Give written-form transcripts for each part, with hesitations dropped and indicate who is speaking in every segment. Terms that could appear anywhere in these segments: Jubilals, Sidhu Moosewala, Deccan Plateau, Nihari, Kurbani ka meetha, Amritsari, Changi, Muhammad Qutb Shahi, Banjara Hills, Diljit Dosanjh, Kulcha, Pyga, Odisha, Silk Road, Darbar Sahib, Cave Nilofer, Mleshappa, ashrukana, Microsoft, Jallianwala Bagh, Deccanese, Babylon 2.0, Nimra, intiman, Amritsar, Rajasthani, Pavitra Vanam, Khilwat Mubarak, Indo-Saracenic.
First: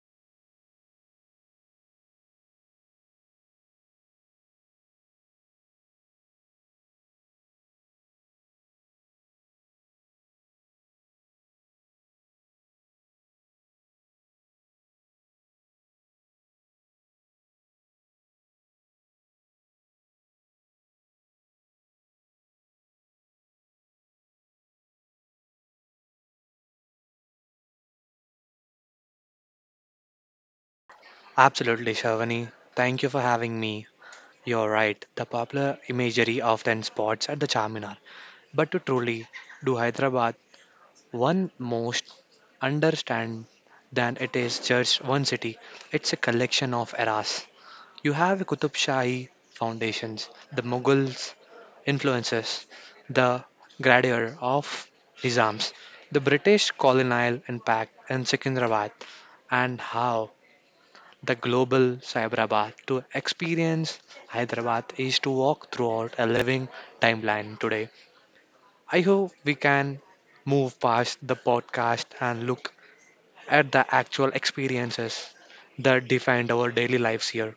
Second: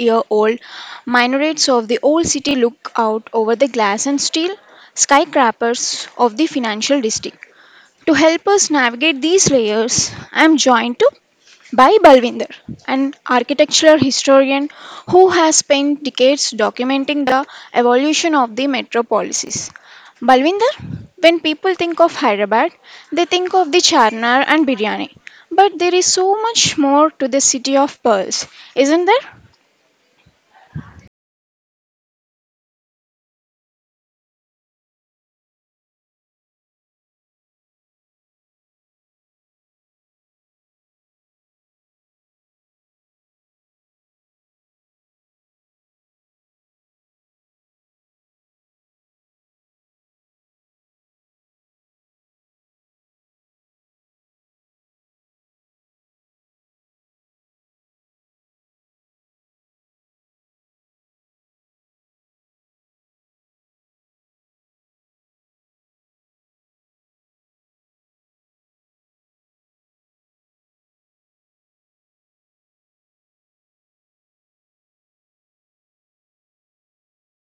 Speaker 1: year old minarets of the old city look out over the glass and steel skyscrapers of the financial district. To help us navigate these layers, I am joined to by Balvinder, an architectural historian who has spent decades documenting the evolution of the metro policies. Balvinder, when people think of Hyderabad, they think of the charnar and biryani. But there is so much more to the city of pearls, isn't there?
Speaker 2: Absolutely, Shavani. Thank you for having me. You're right, the popular imagery often spots at the Charminar. But to truly do Hyderabad one most understand than it is just one city, it's a collection of eras. You have Qutub Shahi foundations, the Mughals influences, the grandeur of Nizams, the British colonial impact in Secunderabad, and how the global Cyberabad. To experience Hyderabad is to walk throughout a living timeline today. I hope we can move past the podcast and look at the actual experiences that defined our daily lives here.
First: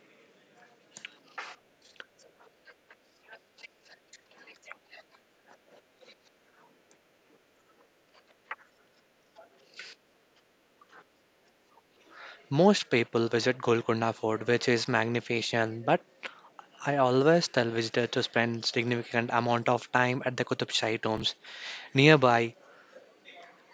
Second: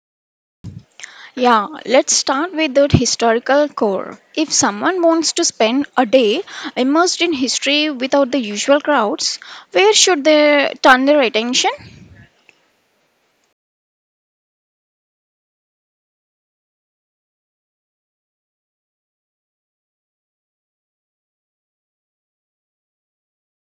Speaker 1: Yeah, let's start with the historical core. If someone wants to spend a day immersed in history without the usual crowds, where should they turn their attention?
Speaker 2: Most people visit Golconda Fort, which is magnificent, but I always tell visitors to spend significant amount of time at the Qutub Shahi tombs nearby.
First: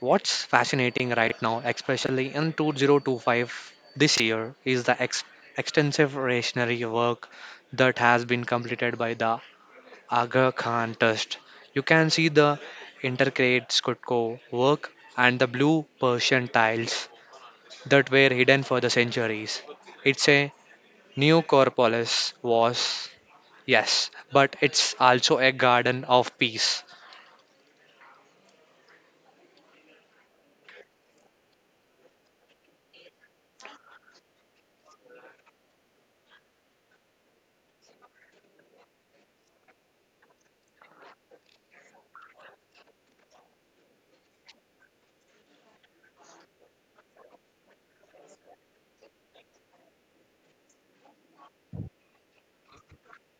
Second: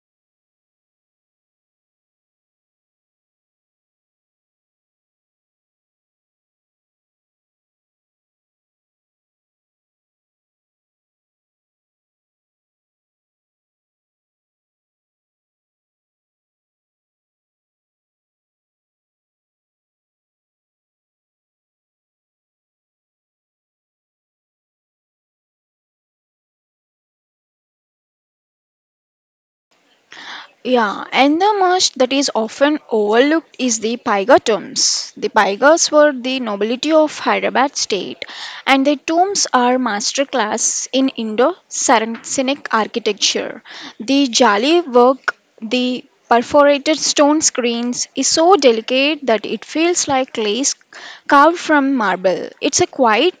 Speaker 2: What's fascinating right now, especially in 2025 this year, is the extensive rationary work that has been completed by the Aga Khan Trust. You can see the intercrate Skutko work and the blue Persian tiles that were hidden for the centuries. It's a Neocorpolis was, yes, but it's also a garden of peace.
Speaker 1: Yeah, and the most that is often overlooked is the Pyga tombs. The Pygas were the nobility of Hyderabad state, and their tombs are masterclass in Indo-Saracenic architecture. The jali work, the perforated stone screens, is so delicate that it feels like lace carved from marble. It's a quiet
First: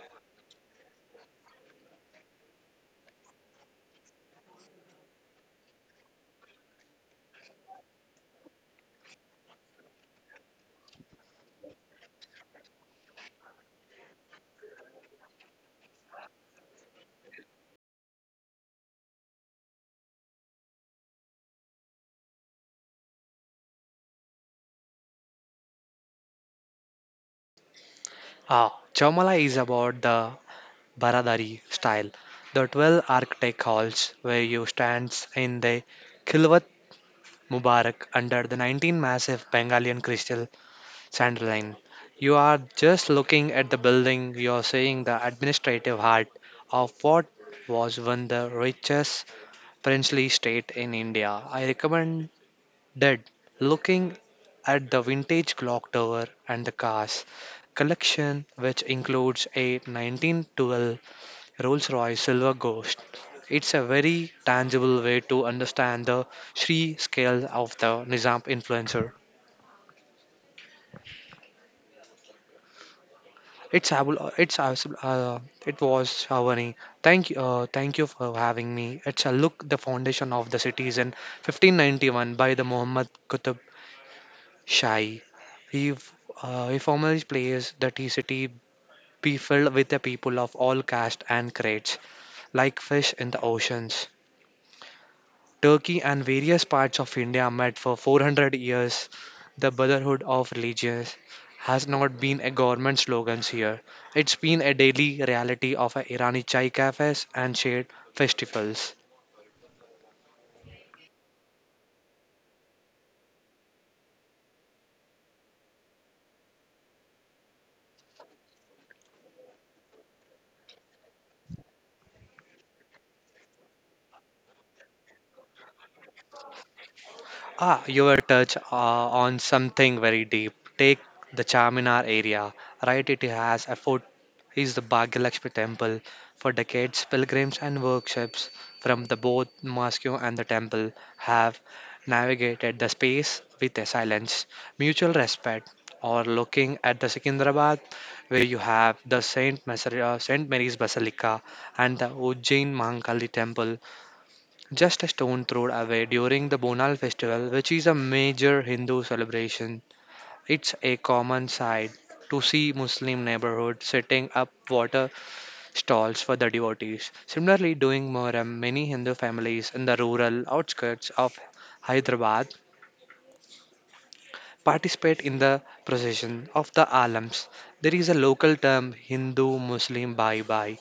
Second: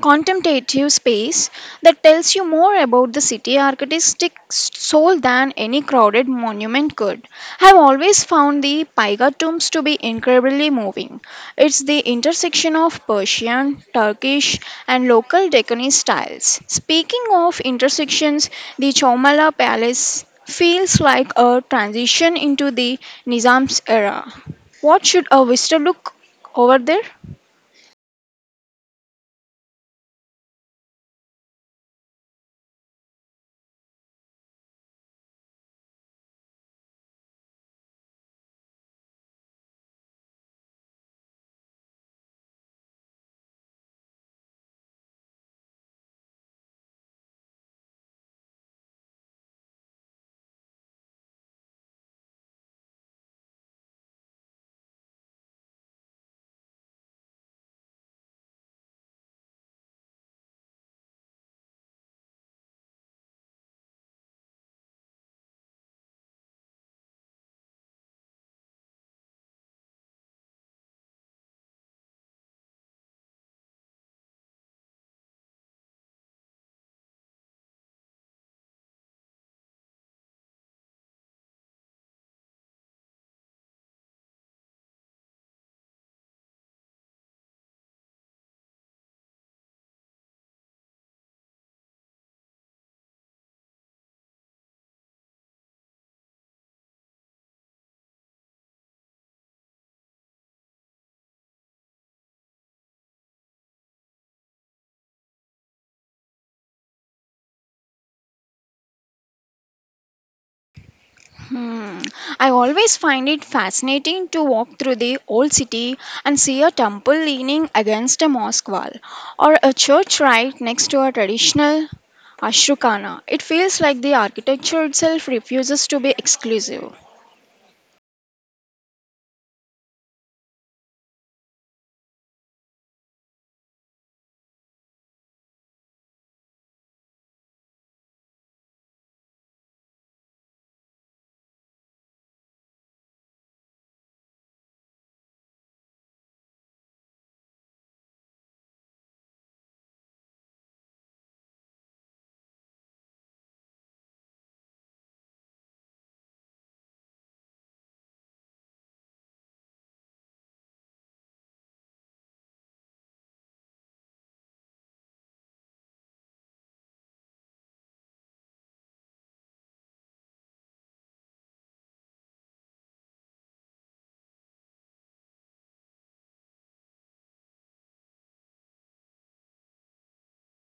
Speaker 1: contemplative space that tells you more about the city artistic soul than any crowded monument could. I've always found the Paiga tombs to be incredibly moving. It's the intersection of Persian, Turkish, and local Deccanese styles. Speaking of intersections, the Chomala Palace feels like a transition into the Nizam's era. What should a visitor look over there?
Speaker 2: Ah, Chamala is about the Baradari style. The 12 architect halls where you stands in the Khilwat Mubarak under the 19 massive Bengali crystal sandaline. You are just looking at the building, you are seeing the administrative heart of what was one the richest princely state in India. I recommend that looking at the vintage clock tower and the cars collection, which includes a 1912 Rolls Royce Silver Ghost. It's a very tangible way to understand the Sri scale of the Nizam influencer. It's abul- it's abs- It was Shavani. Thank you for having me. It's a look the foundation of the city is in 1591 by the Muhammad Qutb Shahi. He f- he formally plays that the city be filled with the people of all caste and grades, like fish in the oceans. Turkey and various parts of India met for 400 years. The Brotherhood of Religions has not been a government slogan here. It's been a daily reality of Irani chai cafes and shared festivals.
Speaker 1: Hmm. I always find it fascinating to walk through the old city and see a temple leaning against a mosque wall or a church right next to a traditional ashrukana. It feels like the architecture itself refuses to be exclusive.
Speaker 2: Ah, you were touch on something very deep. Take the Charminar area, right? It has a fort, is the Bhagyalakshmi temple. For decades, pilgrims and workshops from the both mosque and the temple have navigated the space with a silence, mutual respect. Or looking at the Secunderabad, where you have the Saint Mary's Basilica and the Ujjain Mahankali temple just a stone throw away during the Bonal festival, which is a major Hindu celebration. It's a common sight to see Muslim neighborhoods setting up water stalls for the devotees. Similarly, during Muharram, many Hindu families in the rural outskirts of Hyderabad participate in the procession of the alams. There is a local term Hindu Muslim Bhai Bhai,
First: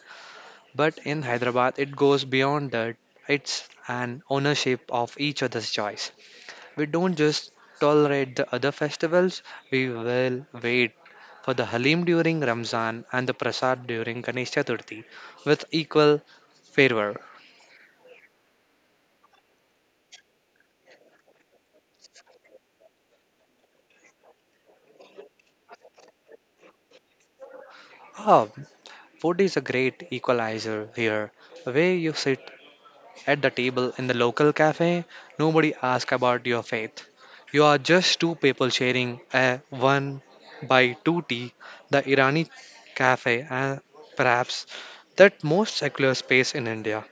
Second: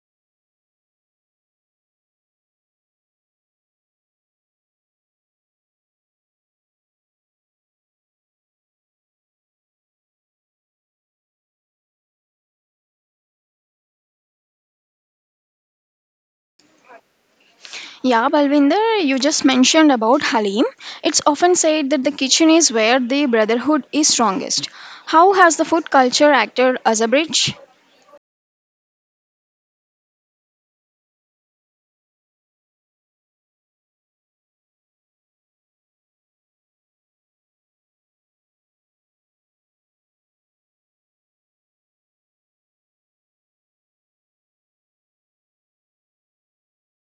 Speaker 2: but in Hyderabad it goes beyond that. It's an ownership of each other's choice. We don't just tolerate the other festivals, we will wait for the Halim during Ramzan and the Prasad during Ganesh Chaturthi with equal fervor.
Speaker 1: Yeah, Balvinder, you just mentioned about Halim. It's often said that the kitchen is where the brotherhood is strongest. How has the food culture acted as a bridge?
Speaker 2: Ah, food is a great equalizer here. Where you sit at the table in the local cafe, nobody asks about your faith. You are just two people sharing a one by two tea, the Irani cafe, and perhaps that most secular space in India.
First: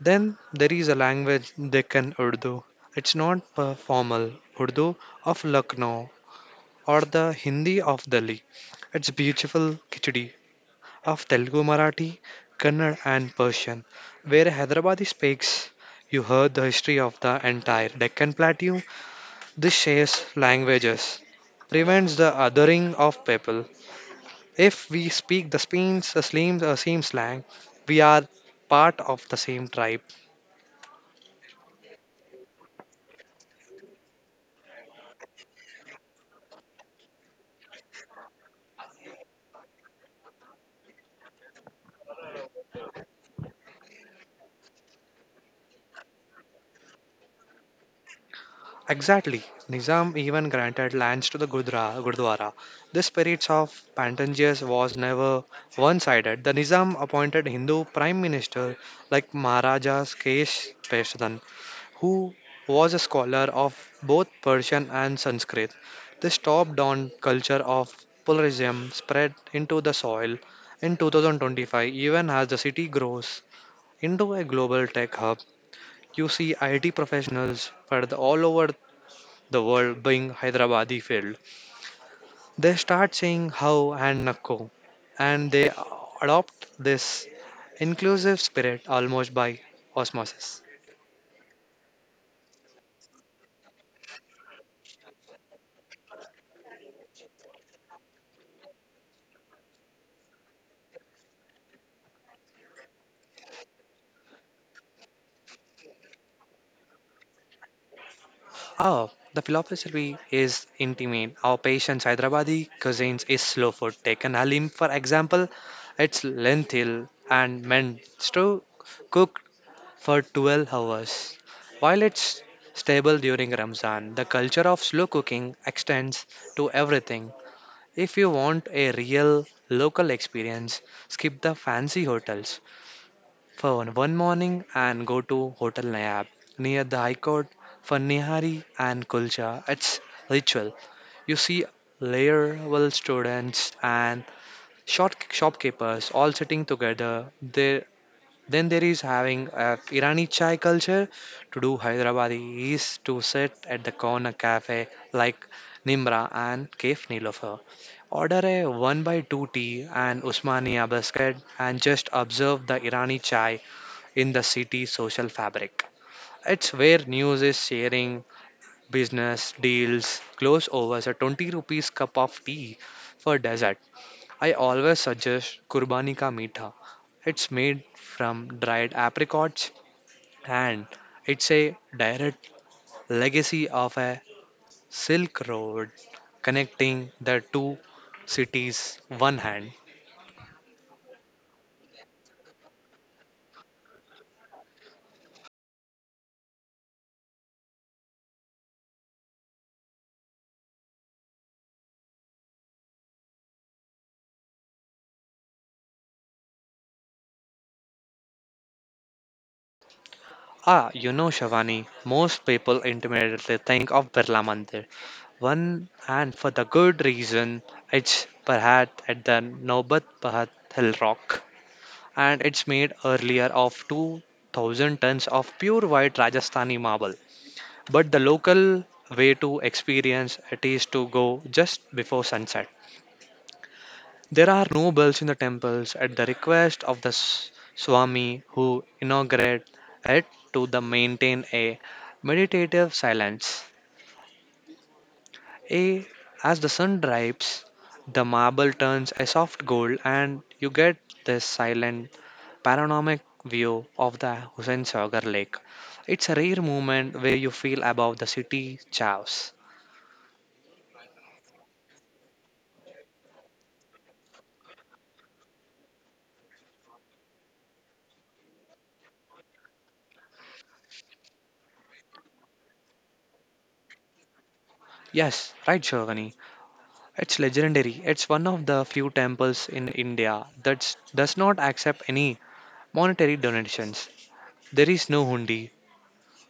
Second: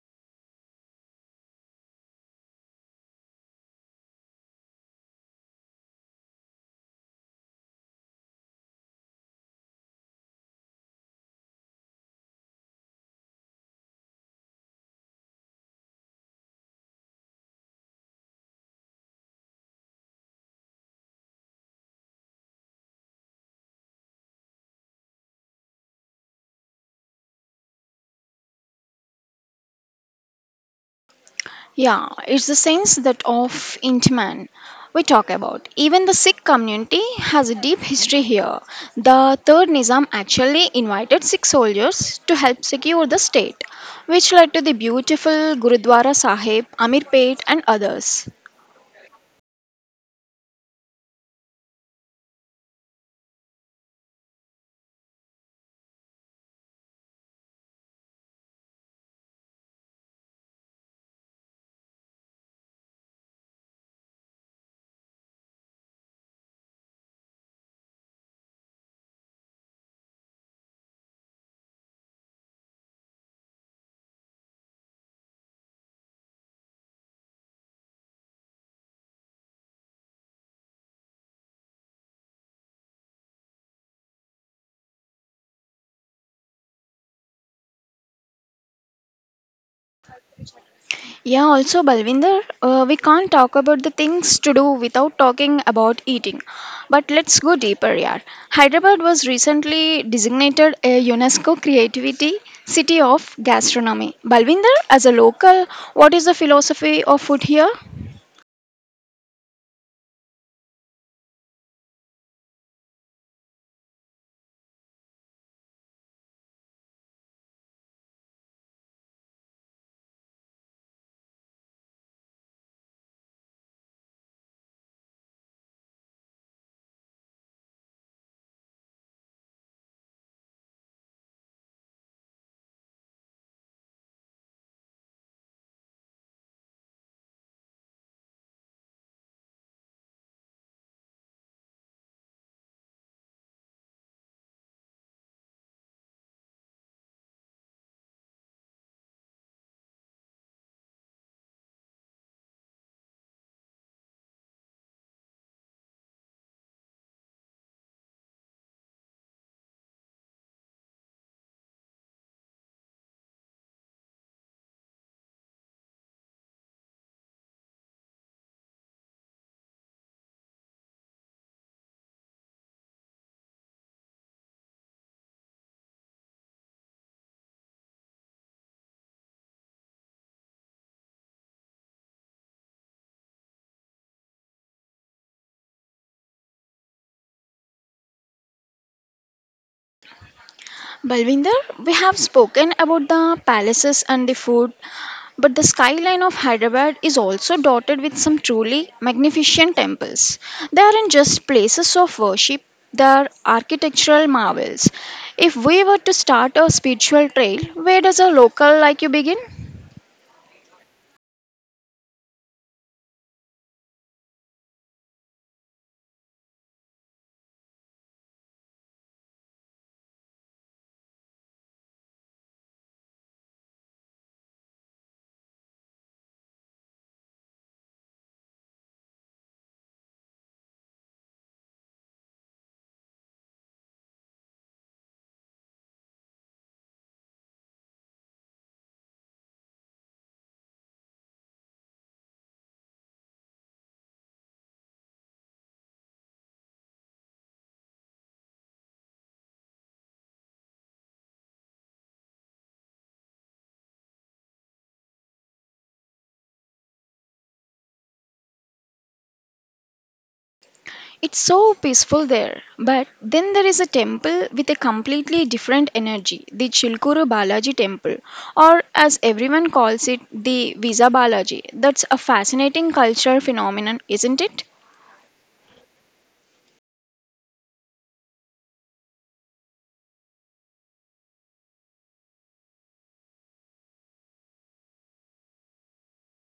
Speaker 2: Then there is a language they can Urdu. It's not a formal Urdu of Lucknow or the Hindi of Delhi. It's beautiful Khichdi of Telugu, Marathi, Kannada, and Persian, where Hyderabadi speaks. You heard the history of the entire Deccan Plateau. This shares languages, prevents the othering of people. If we speak the Spain's, the Slim's, or same slang, we are part of the same tribe.
Speaker 1: Yeah, it's the sense that of intiman we talk about. Even the Sikh community has a deep history here. The third Nizam actually invited Sikh soldiers to help secure the state, which led to the beautiful Gurudwara Sahib, Amirpet, and others.
Speaker 2: Exactly. Nizam even granted lands to the Gurdwara. The spirit of Patanjali was never one-sided. The Nizam appointed Hindu prime minister like Maharajas Kesh Peshwadan, who was a scholar of both Persian and Sanskrit. This top-down culture of pluralism spread into the soil in 2025, even as the city grows into a global tech hub. You see IT professionals spread all over the world being Hyderabadi field, they start saying how and nakko, and they adopt this inclusive spirit almost by osmosis.
Speaker 1: Yeah, also Balvinder, we can't talk about the things to do without talking about eating. But let's go deeper, yeah. Hyderabad was recently designated a UNESCO Creativity City of Gastronomy. Balvinder, as a local, what is the philosophy of food here?
Speaker 2: Oh, the philosophy is intimate. Our patient's Hyderabadi cuisines is slow food. Taken halim, for example, it's lentil and meant to cook for 12 hours. While it's stable during Ramzan, the culture of slow cooking extends to everything. If you want a real local experience, skip the fancy hotels for one morning and go to Hotel Nayab near the High Court for Nihari and Kulcha. It's ritual. You see layer layered students and short shopkeepers all sitting together. There, then there is having a Irani chai culture to do Hyderabadi is to sit at the corner cafe like Nimra and Cave Nilofer. Order a 1 by 2 tea and Usmania biscuit and just observe the Irani chai in the city social fabric. It's where news is sharing, business, deals, close overs, a 20 rupees cup of tea for dessert. I always suggest Kurbani ka meetha. It's made from dried apricots and it's a direct legacy of a Silk Road connecting the two cities one hand.
Speaker 1: Balvinder, we have spoken about the palaces and the food, but the skyline of Hyderabad is also dotted with some truly magnificent temples. They aren't just places of worship, they are architectural marvels. If we were to start a spiritual trail, where does a local like you begin?
Speaker 2: Ah, you know, Shavani, most people intimately think of Birla Mandir. One, and for the good reason, it's perhaps at the Nobat Pahat Hill Rock, and it's made earlier of 2,000 tons of pure white Rajasthani marble. But the local way to experience it is to go just before sunset. There are no bells in the temples at the request of the Swami who inaugurate it to the maintain a meditative silence. A, as the sun dips, the marble turns a soft gold and you get this silent panoramic view of the Hussain Sagar Lake. It's a rare moment where you feel above the city chaos.
Speaker 1: It's so peaceful there. But then there is a temple with a completely different energy, the Chilkuru Balaji temple, or as everyone calls it, the Visa Balaji. That's a fascinating cultural phenomenon, isn't it?
Speaker 2: Yes, right, Shogani. It's legendary. It's one of the few temples in India that does not accept any monetary donations. There is no hundi.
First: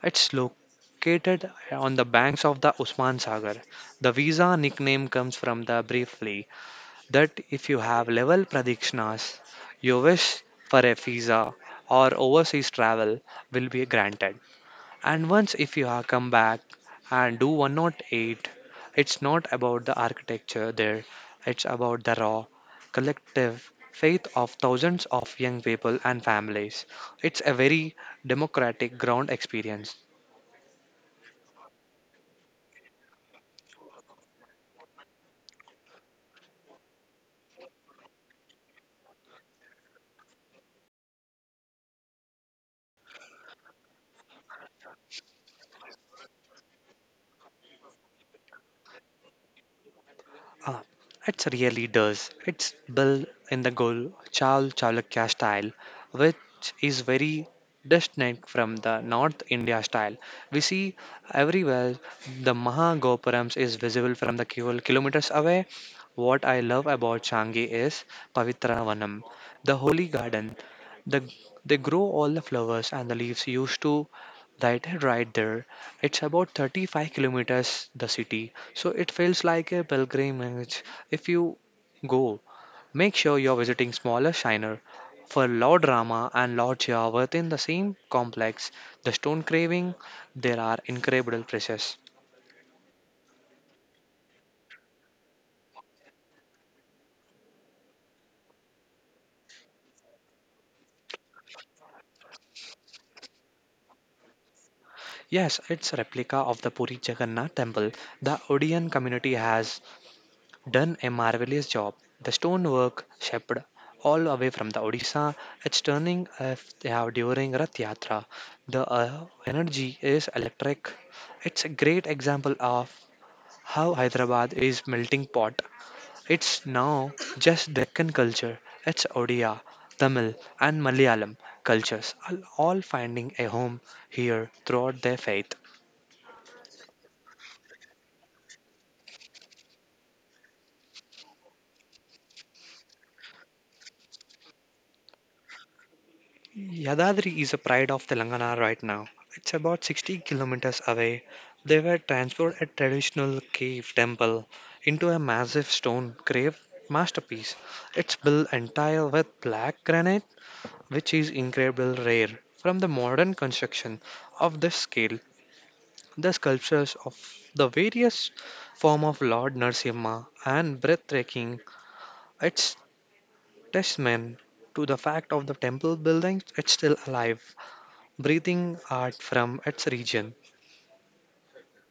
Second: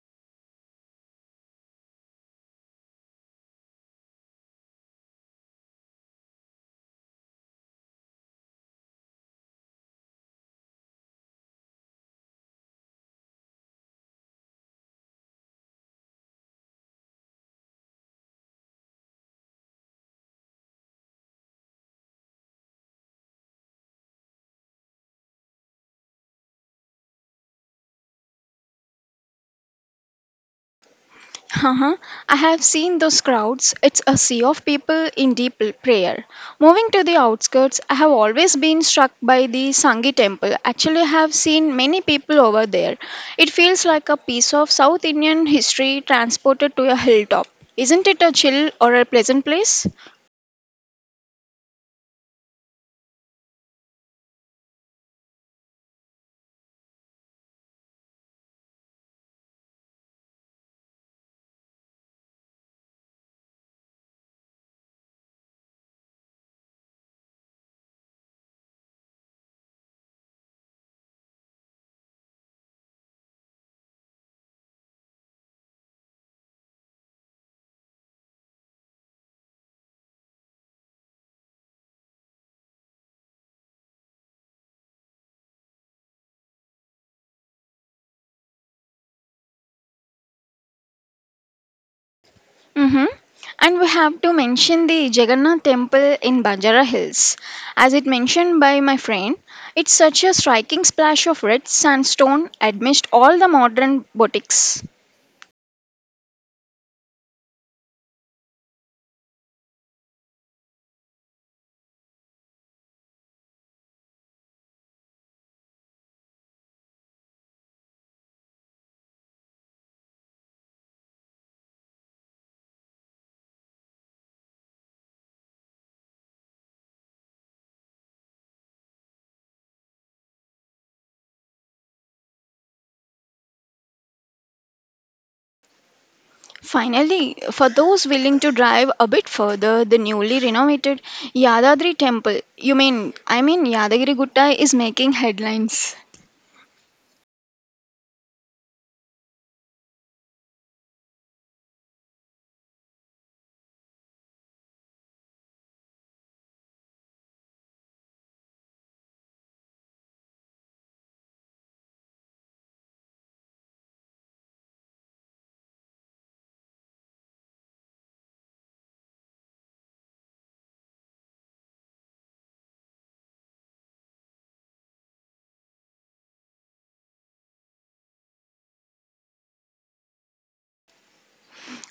Speaker 2: It's located on the banks of the Usman Sagar. The visa nickname comes from the briefly that if you have level pradikshnas, your wish for a visa or overseas travel will be granted. And once if you are come back and do 108, it's not about the architecture there, it's about the raw, collective faith of thousands of young people and families. It's a very democratic ground experience.
Speaker 1: Uh-huh. I have seen those crowds. It's a sea of people in deep l- prayer. Moving to the outskirts, I have always been struck by the Sangi temple. Actually, I have seen many people over there. It feels like a piece of South Indian history transported to a hilltop. Isn't it a chill or a pleasant place?
Speaker 2: Uh, it really does. It's built in the Gol Chal Chalukya style, which is very distinct from the North India style. We see everywhere the Mahagopurams is visible from the kilometers away. What I love about Changi is Pavitra Vanam, the holy garden. The, they grow all the flowers and the leaves used to that right there it's about 35 kilometers the city so it feels like a pilgrimage. If you go, make sure you're visiting smaller shiner for Lord Rama and Lord Shiva within the same complex, the stone carving, there are incredible treasures.
Speaker 1: Hmm. And we have to mention the Jagannath Temple in Banjara Hills. As it mentioned by my friend, it's such a striking splash of red sandstone amidst all the modern boutiques.
Speaker 2: Yes, it's a replica of the Puri Jagannath temple. The Odeon community has done a marvelous job. The stonework shaped all away from the Odisha, it's turning during Rath Yatra. The energy is electric. It's a great example of how Hyderabad is melting pot. It's now just Deccan culture. It's Odia, Tamil, and Malayalam cultures are all finding a home here throughout their faith.
Speaker 1: Finally, for those willing to drive a bit further, the newly renovated Yadadri Temple, you mean, I mean Yadagiri Gutta is making headlines.
Speaker 2: Yadadri is a pride of Telangana right now. It's about 60 kilometers away. They were transformed a traditional cave temple into a massive stone grave masterpiece. It's built entire with black granite, which is incredibly rare. From the modern construction of this scale, the sculptures of the various form of Lord Narasimha and breathtaking, it's testament to the fact of the temple building it's still alive breathing art from its region.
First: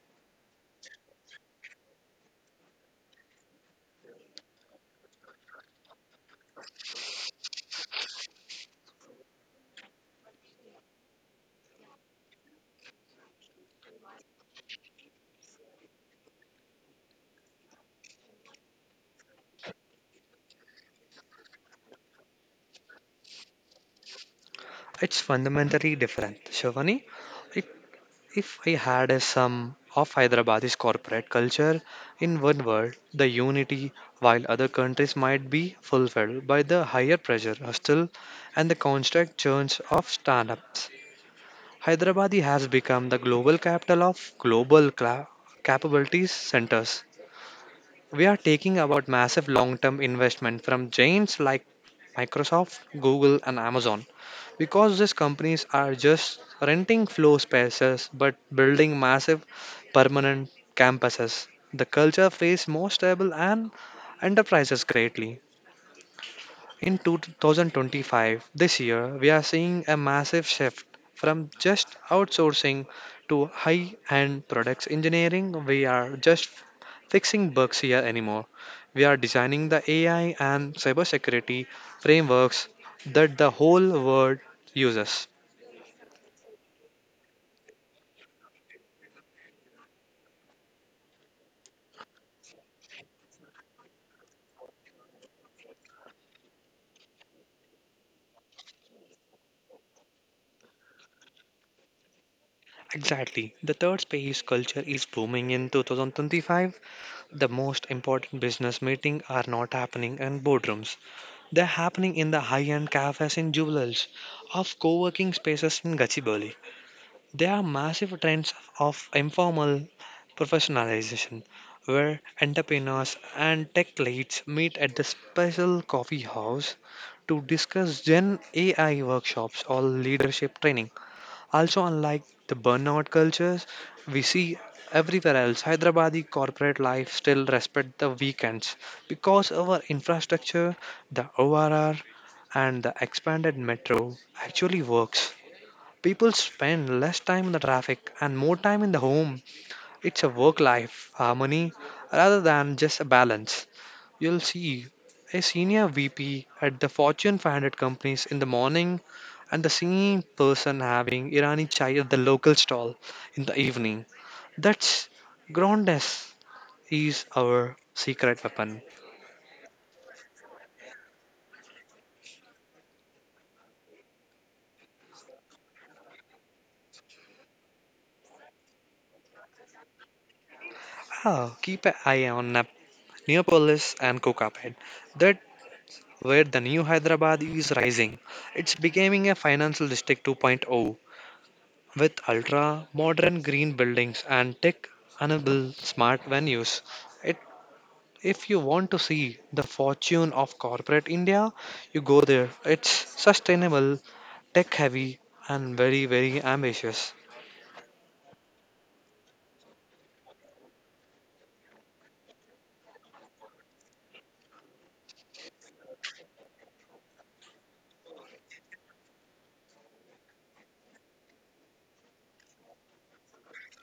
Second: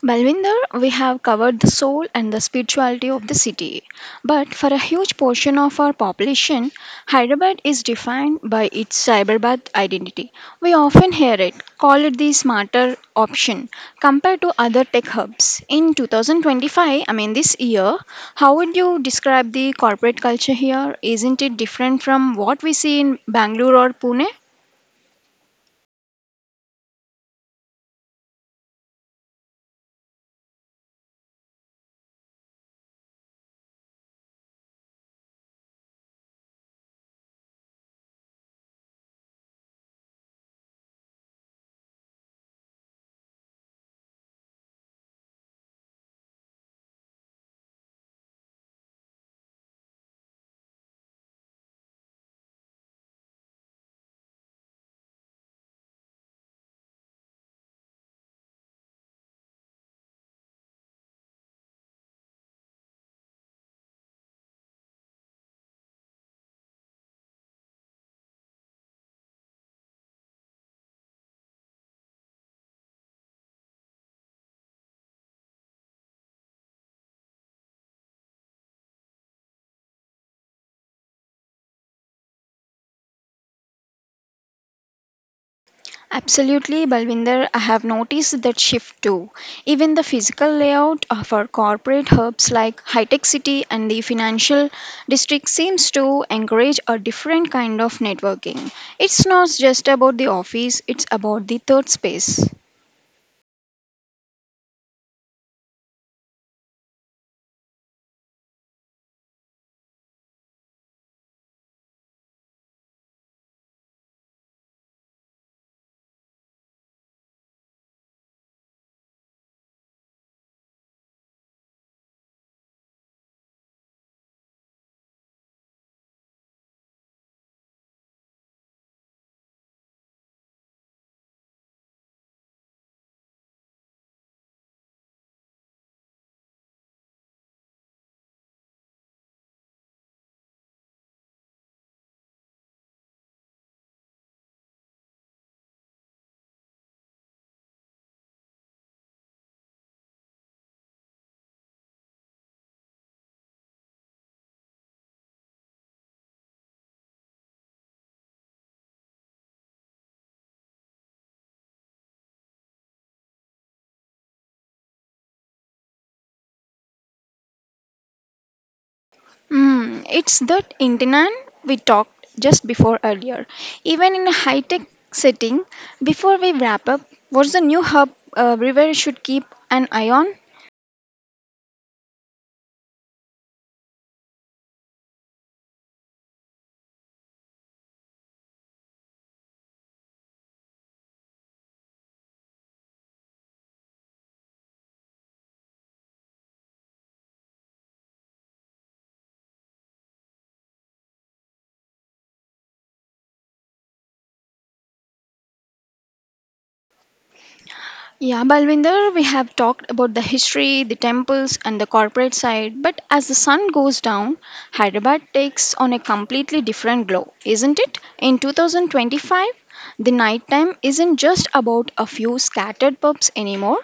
Speaker 1: Balwinder, we have covered the soul and the spirituality of the city. But for a huge portion of our population, Hyderabad is defined by its cyberbath identity. We often hear it call it the smarter option compared to other tech hubs. In 2025, I mean this year, how would you describe the corporate culture here? Isn't it different from what we see in Bangalore or Pune?
Speaker 2: It's fundamentally different. Shivani, if, if I had a sum of Hyderabad's corporate culture in one word, the unity, while other countries might be fulfilled by the higher pressure, hustle, and the constant churns of stand-ups. Hyderabad has become the global capital of capabilities centers. We are taking about massive long-term investment from giants like Microsoft, Google, and Amazon because these companies are just renting floor spaces but building massive permanent campuses. The culture feels more stable and enterprises greatly. In 2025, this year, we are seeing a massive shift from just outsourcing to high end products engineering. We are just fixing bugs here anymore. We are designing the AI and cybersecurity frameworks that the whole world uses.
Speaker 1: Absolutely, Balvinder. I have noticed that shift too. Even the physical layout of our corporate hubs like High Tech City and the financial district seems to encourage a different kind of networking. It's not just about the office, it's about the third space.
Speaker 2: Exactly. The third space culture is booming in 2025. The most important business meetings are not happening in boardrooms. They're happening in the high-end cafes in Jubilals, of co-working spaces in Gachibowli. There are massive trends of informal professionalization, where entrepreneurs and tech leads meet at the special coffee house to discuss Gen AI workshops or leadership training. Also, unlike the burnout cultures we see everywhere else, Hyderabadi corporate life still respect the weekends because our infrastructure, the ORR, and the expanded metro actually works. People spend less time in the traffic and more time in the home. It's a work life harmony rather than just a balance. You'll see a senior VP at the Fortune 500 companies in the morning and the same person having Irani chai at the local stall in the evening. That's groundness is our secret weapon.
Speaker 1: Hmm, it's that internet we talked just before earlier. Even in a high tech setting, before we wrap up, what's the new hub River should keep an eye on?
Speaker 2: Keep an eye on Neapolis and Kokapet. That where the new Hyderabad is rising. It's becoming a financial district 2.0 with ultra modern green buildings and tech enable smart venues. It If you want to see the fortune of corporate India, you go there. It's sustainable, tech heavy, and very, very ambitious.
Speaker 1: Yeah, Balvinder, we have talked about the history, the temples, and the corporate side, but as the sun goes down, Hyderabad takes on a completely different glow, isn't it? In 2025, the nighttime isn't just about a few scattered pubs anymore,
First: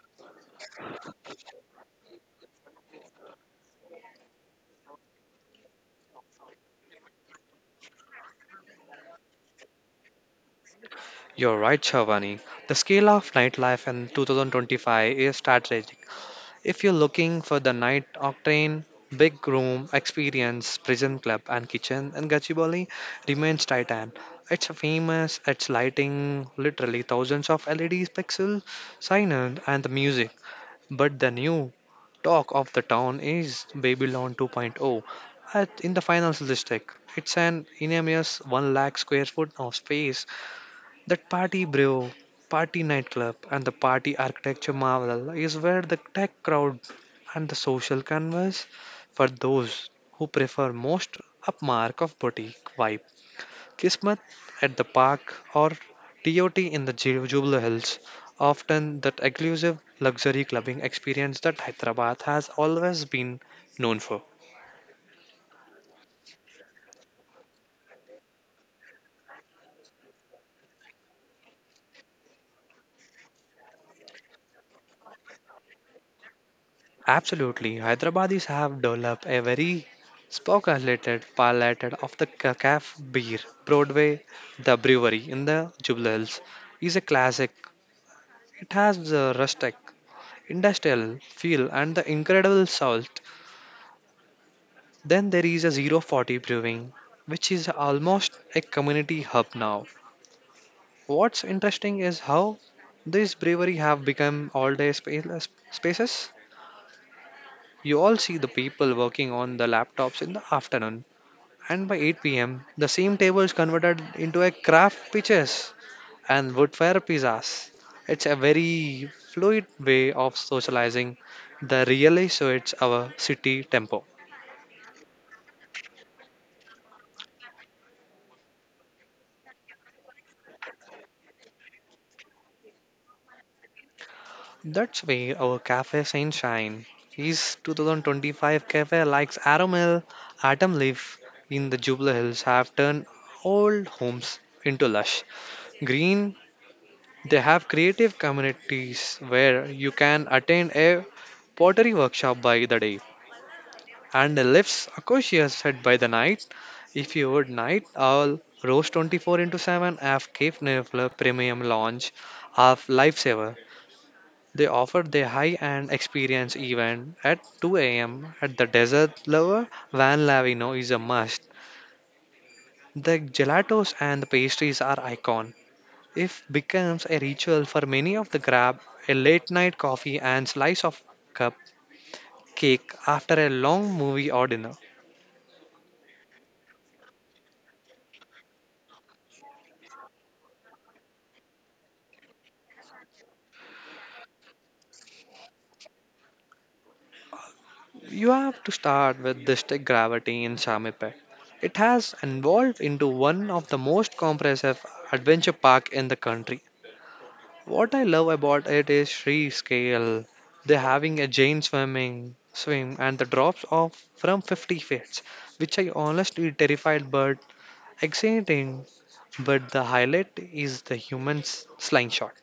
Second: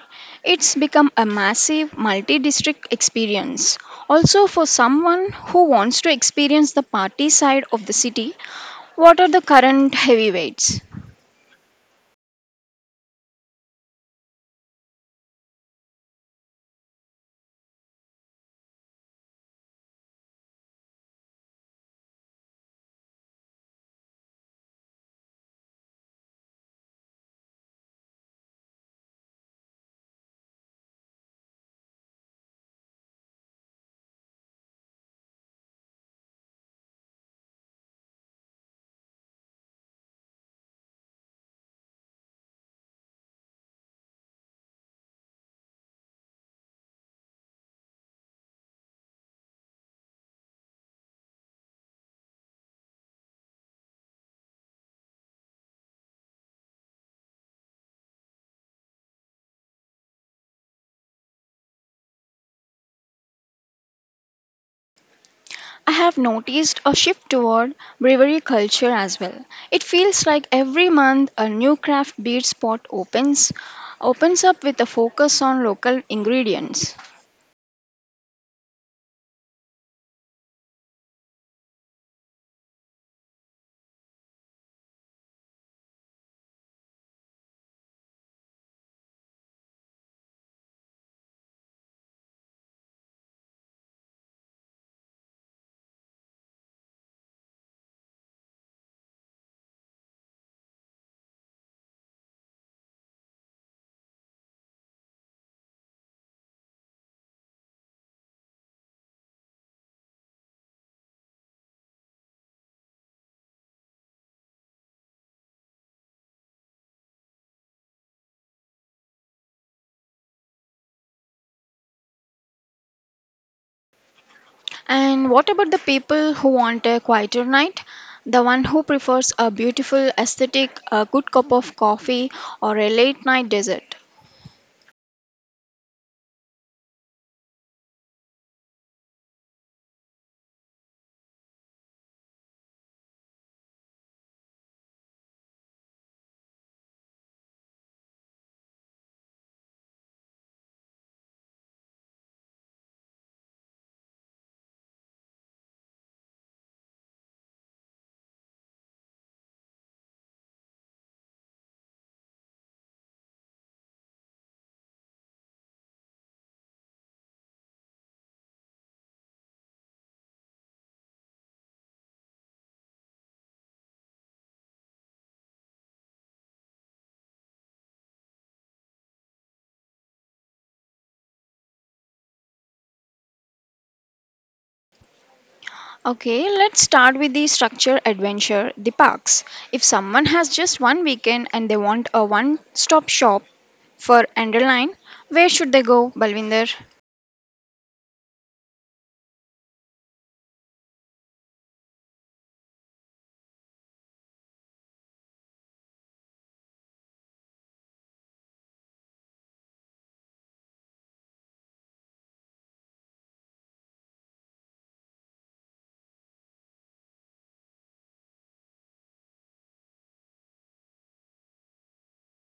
Speaker 1: it's become a massive multi district experience. Also, for someone who wants to experience the party side of the city, what are the current heavyweights?
Speaker 2: You're right, Shavani. The scale of nightlife in 2025 is strategic. If you're looking for the night octane, big room experience, prison club, and kitchen in Gachibowli remains titan. It's famous, it's lighting, literally thousands of LEDs pixel, signage, and the music. But the new talk of the town is Babylon 2.0 in the finance district. It's an enormous 1 lakh square foot of space. That party brew, party nightclub, and the party architecture marvel is where the tech crowd and the social converse for those who prefer most upmark of boutique vibe. Kismet at the park or TOT in the Jubilee Hills, often that exclusive luxury clubbing experience that Hyderabad has always been known for.
Speaker 1: I have noticed a shift toward brewery culture as well. It feels like every month a new craft beer spot opens up with a focus on local ingredients.
Speaker 2: Absolutely, Hyderabadis have developed a very speculated palette of the caf beer. Broadway, the brewery in the Jubilee Hills, is a classic. It has the rustic, industrial feel and the incredible soul. Then there is a zero 040 Brewing, which is almost a community hub now. What's interesting is how this brewery have become all-day spaces. You all see the people working on the laptops in the afternoon, and by 8 p.m., the same table is converted into a craft pitches and woodfire pizzas. It's a very fluid way of socializing. The really suits our city tempo.
Speaker 1: And what about the people who want a quieter night? The one who prefers a beautiful aesthetic, a good cup of coffee or a late night dessert.
Speaker 2: That's where our cafe sunshine. His 2025 cafe likes Aramel, Atom Leaf in the Jubilee Hills have turned old homes into lush green. They have creative communities where you can attend a pottery workshop by the day and a lifts Acacia's set by the night. If you would night owl, Rose 24 into 7 have Cape Nifla Premium Lounge of Lifesaver they offered the high-end experience event at 2 a.m. at the Desert Lover. Van Lavino is a must. The gelatos and the pastries are icon. It becomes a ritual for many of the grab a late-night coffee and slice of cup cake after a long movie or dinner.
Speaker 1: Okay, let's start with the structure adventure, the parks. If someone has just one weekend and they want a one stop shop for underline, where should they go, Balvinder?
Speaker 2: You have to start with the stick gravity in Samipet. It has evolved into one of the most comprehensive adventure park in the country. What I love about it is free scale. They're having a giant swimming swim and the drops off from 50 feet, which I honestly terrified but exciting. But the highlight is the human slingshot.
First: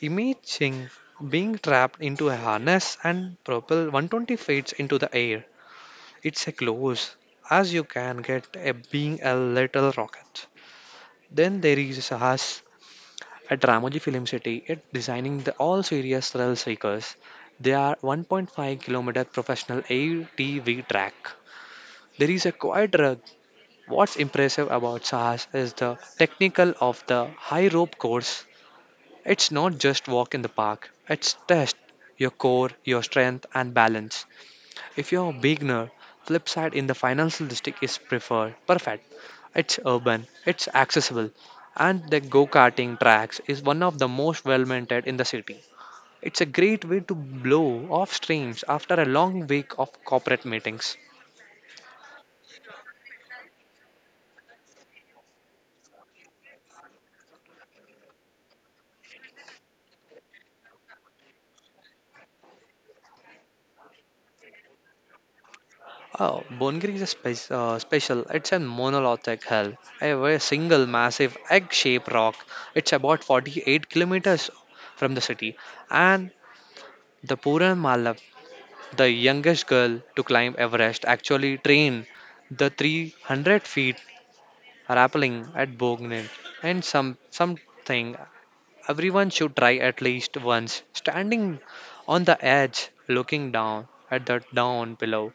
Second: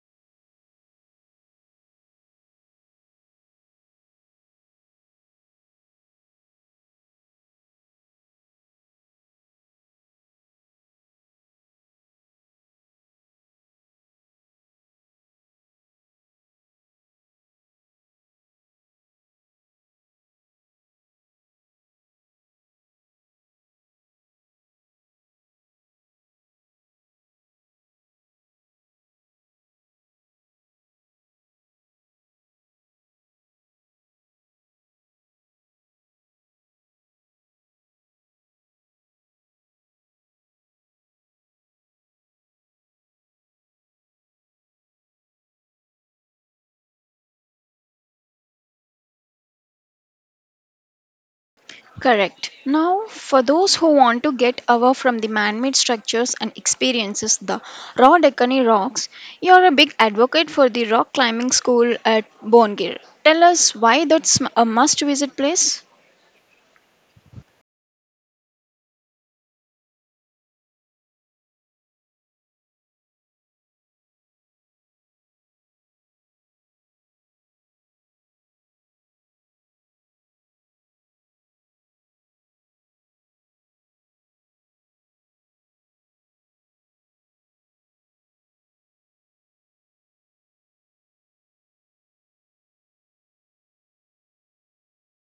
Speaker 2: Imagine being trapped into a harness and propelled 120 feet into the air. It's as close as you can get a being a little rocket. Then there is us at Ramoji Film City, it designing the all serious thrill seekers. They are 1.5-kilometer professional ATV track. There is a quiet rug. What's impressive about Sahas is the technical of the high rope course. It's not just walk in the park. It's test your core, your strength and balance. If you're a beginner, Flipside in the financial district is preferred. Perfect. It's urban, it's accessible, and the go-karting tracks is one of the most well-maintained in the city. It's a great way to blow off streams after a long week of corporate meetings.
Speaker 1: Correct. Now, for those who want to get away from the man made structures and experiences the raw Deccani rocks, you're a big advocate for the rock climbing school at Bongir. Tell us why that's a must visit place.
Speaker 2: Oh, Bonegiri is a special. It's a monolithic hill, a very single massive egg-shaped rock. It's about 48 kilometers from the city, and the Puran Mala. The youngest girl to climb Everest actually trained the 300 feet rappelling at Bognin and something everyone should try at least once. Standing on the edge, looking down at the down below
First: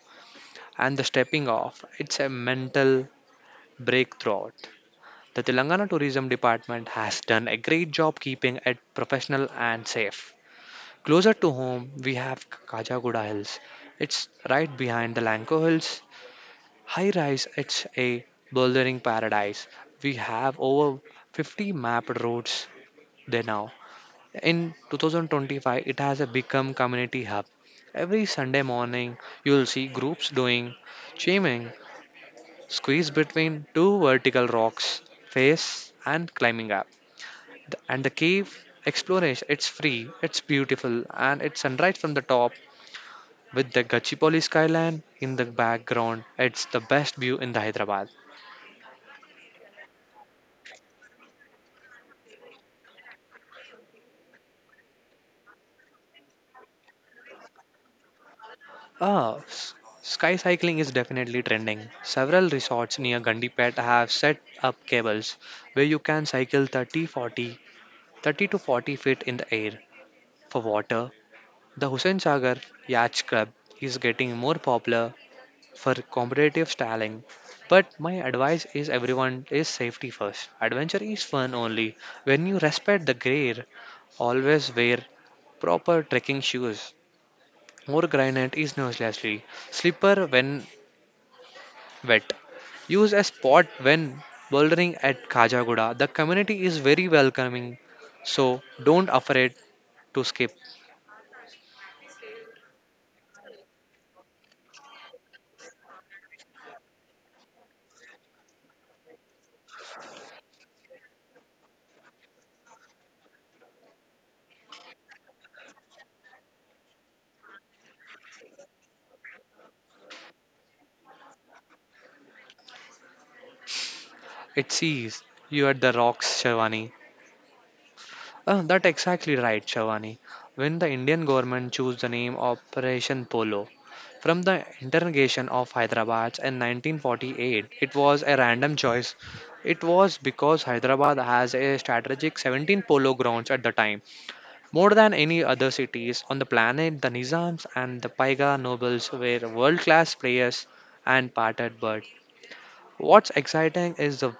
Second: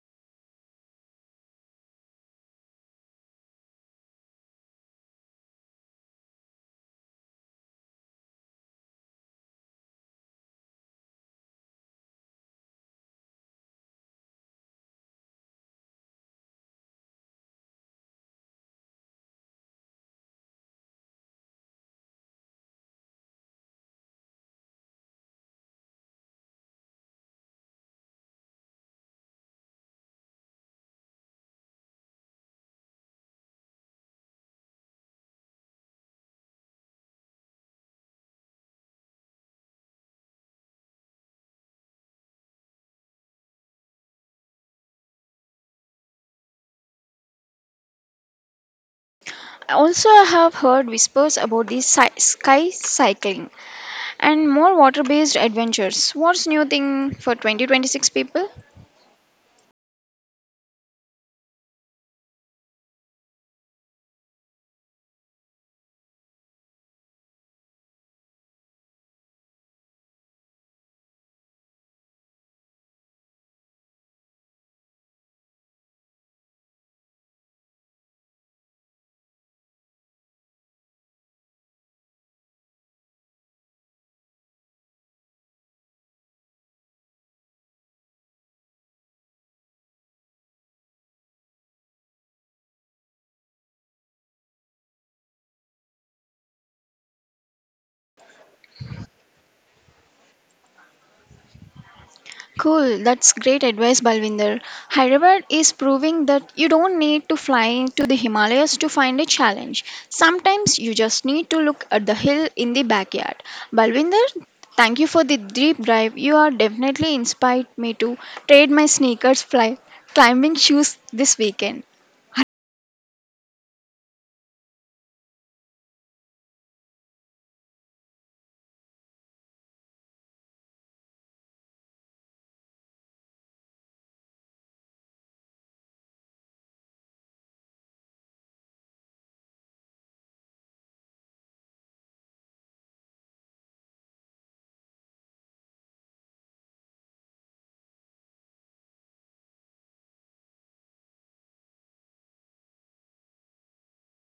Speaker 2: and the stepping off, it's a mental breakthrough. The Telangana Tourism Department has done a great job keeping it professional and safe. Closer to home, we have Kajaguda Hills. It's right behind the Lanco Hills. High rise, it's a bouldering paradise. We have over 50 mapped routes there now. In 2025, it has a become community hub. Every Sunday morning, you'll see groups doing chaining, squeeze between two vertical rocks, face and climbing up. And the cave exploration, it's free, it's beautiful, and it's sunrise from the top with the Gachipoli skyline in the background. It's the best view in the Hyderabad.
Speaker 1: Also, I have heard whispers about the sci- sky cycling and more water based adventures. What's new thing for 2026 people?
Speaker 2: Ah, s- sky cycling is definitely trending. Several resorts near Gandipet have set up cables where you can cycle 30 to 40 feet in the air. For water, the Hussain Sagar Yacht Club is getting more popular for competitive styling. But my advice is everyone is safety first. Adventure is fun only when you respect the gear. Always wear proper trekking shoes. More granite is uselessly. Slipper when wet. Use a spot when bouldering at Kajaguda. The community is very welcoming, so don't afraid to skip.
Speaker 1: Cool, that's great advice, Balvinder. Hyderabad is proving that you don't need to fly into the Himalayas to find a challenge. Sometimes you just need to look at the hill in the backyard. Balvinder, thank you for the deep dive. You are definitely inspired me to trade my sneakers fly climbing shoes this weekend.
Speaker 2: It sees you at the rocks, Shavani. That exactly right, Shavani. When the Indian government chose the name Operation Polo from the interrogation of Hyderabad in 1948, it was a random choice. It was because Hyderabad has a strategic 17 polo grounds at the time. More than any other cities on the planet, the Nizams and the Paiga nobles were world-class players and parted bird. What's exciting is the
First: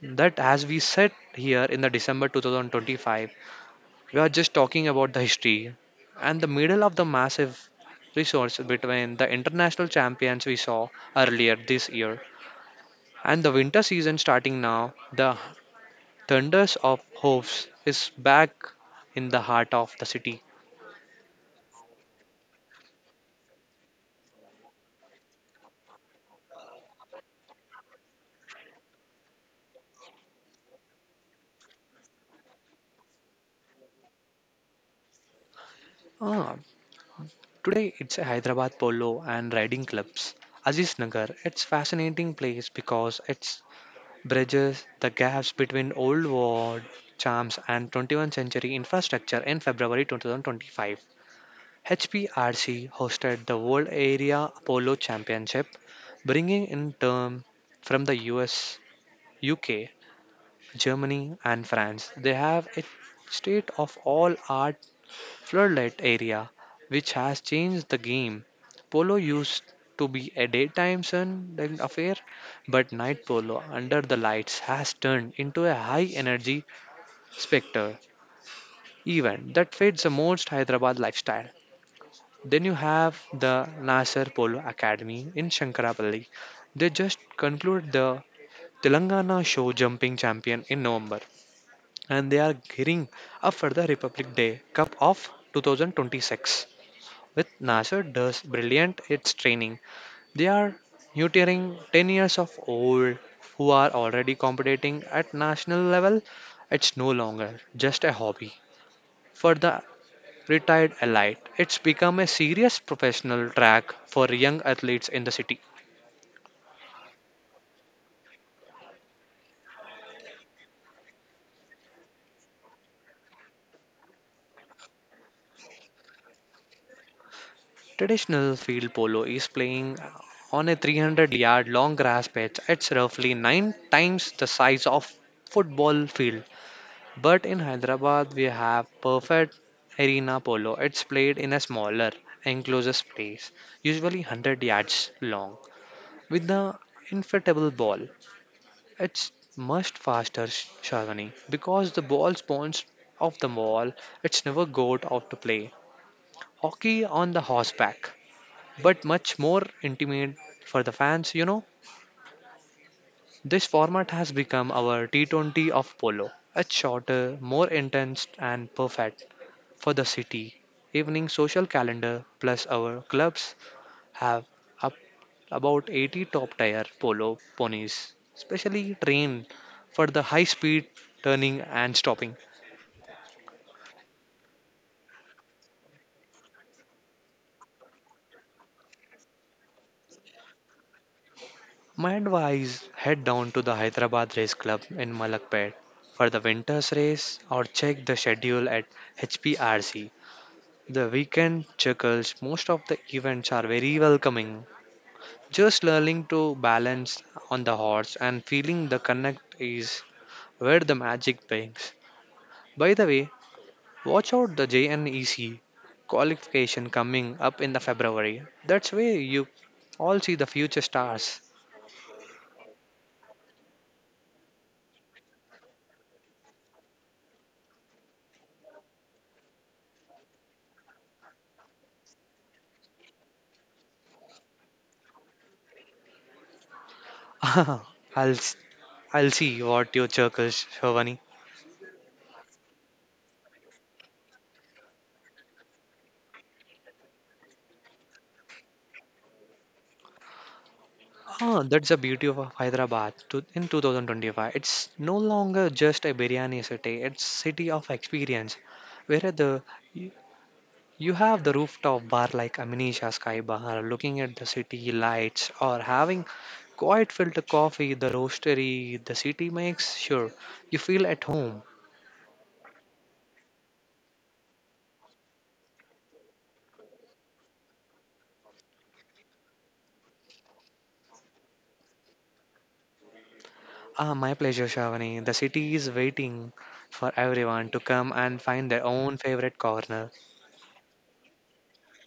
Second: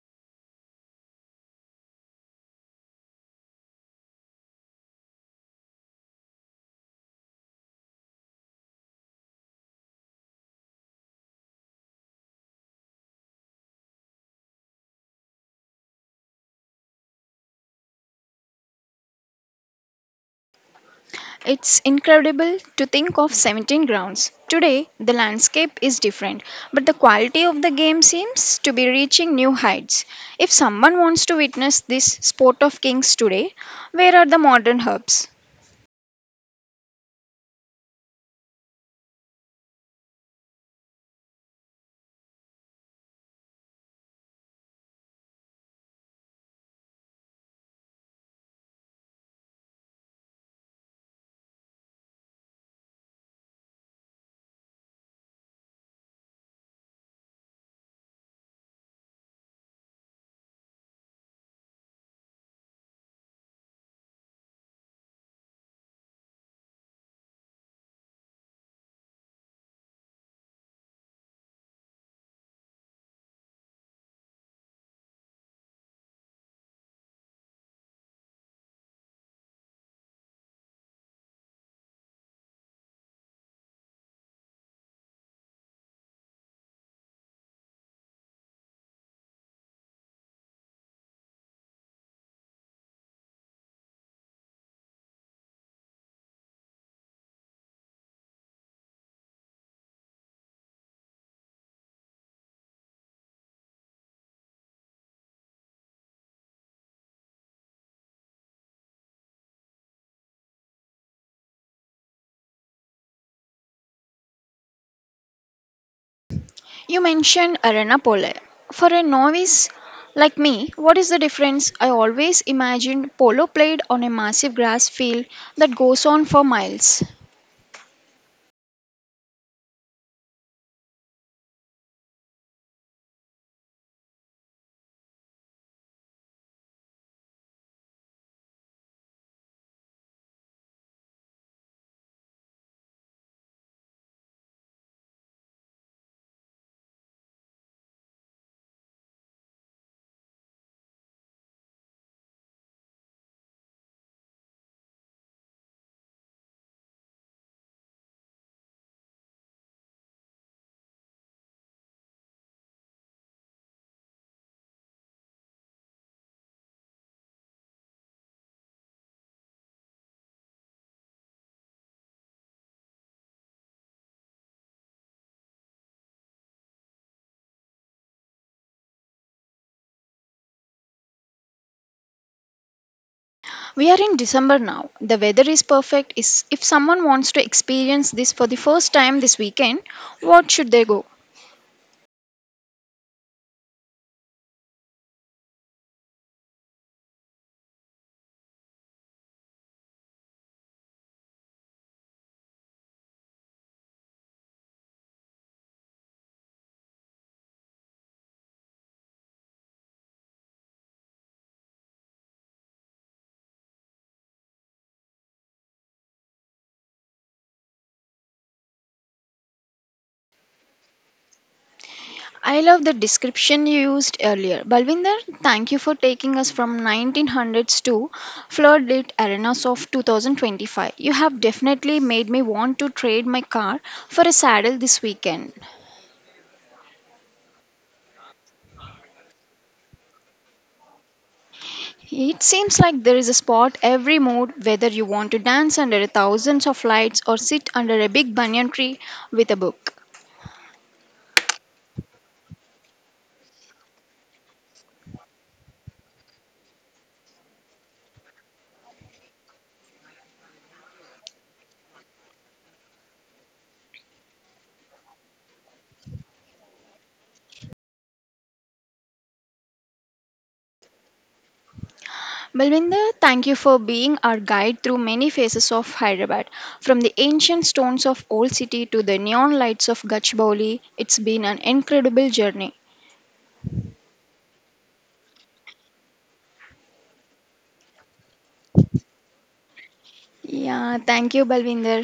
Speaker 2: that as we sit here in the December 2025 we are just talking about the history and the middle of the massive resource between the international champions we saw earlier this year and the winter season starting now. The thunders of hopes is back in the heart of the city.
Speaker 1: It's incredible to think of 17 grounds. Today, the landscape is different, but the quality of the game seems to be reaching new heights. If someone wants to witness this sport of kings today, where are the modern hubs?
Speaker 2: Ah, today it's a Hyderabad Polo and Riding Clubs. Aziz Nagar, it's fascinating place because it bridges the gaps between old world charms and 21st century infrastructure in February 2025. HPRC hosted the World Area Polo Championship, bringing in term from the US, UK, Germany, and France. They have a state of all art floodlight area, which has changed the game. Polo used to be a daytime sun affair, but night polo under the lights has turned into a high energy spectre event that fits the most Hyderabad lifestyle. Then you have the Nasser Polo Academy in Shankarapalli. They just concluded the Telangana show jumping champion in November and they are gearing up for the Republic Day Cup of 2026. With Nasser does brilliant its training. They are neutering 10 years of old who are already competing at national level. It's no longer just a hobby for the Retired Elite. It's become a serious professional track for young athletes in the city.
Speaker 1: You mentioned Arena Polo. For a novice like me, what is the difference? I always imagined polo played on a massive grass field that goes on for miles.
Speaker 2: Traditional field polo is playing on a 300-yard long grass pitch. It's roughly 9 times the size of football field. But in Hyderabad we have perfect arena polo. It's played in a smaller enclosed space, usually 100 yards long, with the inflatable ball. It's much faster, Shalini, because the ball spawns off the wall. It's never got out to play. Hockey on the horseback, but much more intimate for the fans, you know. This format has become our T20 of polo. It's shorter, more intense, and perfect for the city evening social calendar plus our clubs have up about 80 top tier polo ponies, specially trained for the high speed turning and stopping.
Speaker 1: We are in December now. The weather is perfect. Is if someone wants to experience this for the first time this weekend, what should they go?
Speaker 2: My advice head down to the Hyderabad Race Club in Malakpet for the winter's race or check the schedule at HPRC. The weekend circles, most of the events are very welcoming. Just learning to balance on the horse and feeling the connect is where the magic begins. By the way, watch out the JNEC qualification coming up in the February. That's where you all see the future stars.
Speaker 1: I love the description you used earlier. Balvinder, thank you for taking us from 1900s to floodlit arenas of 2025. You have definitely made me want to trade my car for a saddle this weekend.
Speaker 2: I'll s- I'll see what your circles, Shivani.
Speaker 1: It seems like there is a spot every mood, whether you want to dance under thousands of lights or sit under a big banyan tree with a book.
Speaker 2: That's the beauty of Hyderabad to, in 2025. It's no longer just a biryani city. It's city of experience, where the you have the rooftop bar like Amnesia Sky Bar, looking at the city lights, or having quiet filter coffee, the roastery the city makes. Sure, you feel at home.
Speaker 1: Balwinder, thank you for being our guide through many phases of Hyderabad. From the ancient stones of Old City to the neon lights of Gachibowli, it's been an incredible journey.
Speaker 2: My pleasure, Shavani. The city is waiting for everyone to come and find their own favorite corner.
Speaker 1: Yeah, thank you, Balwinder.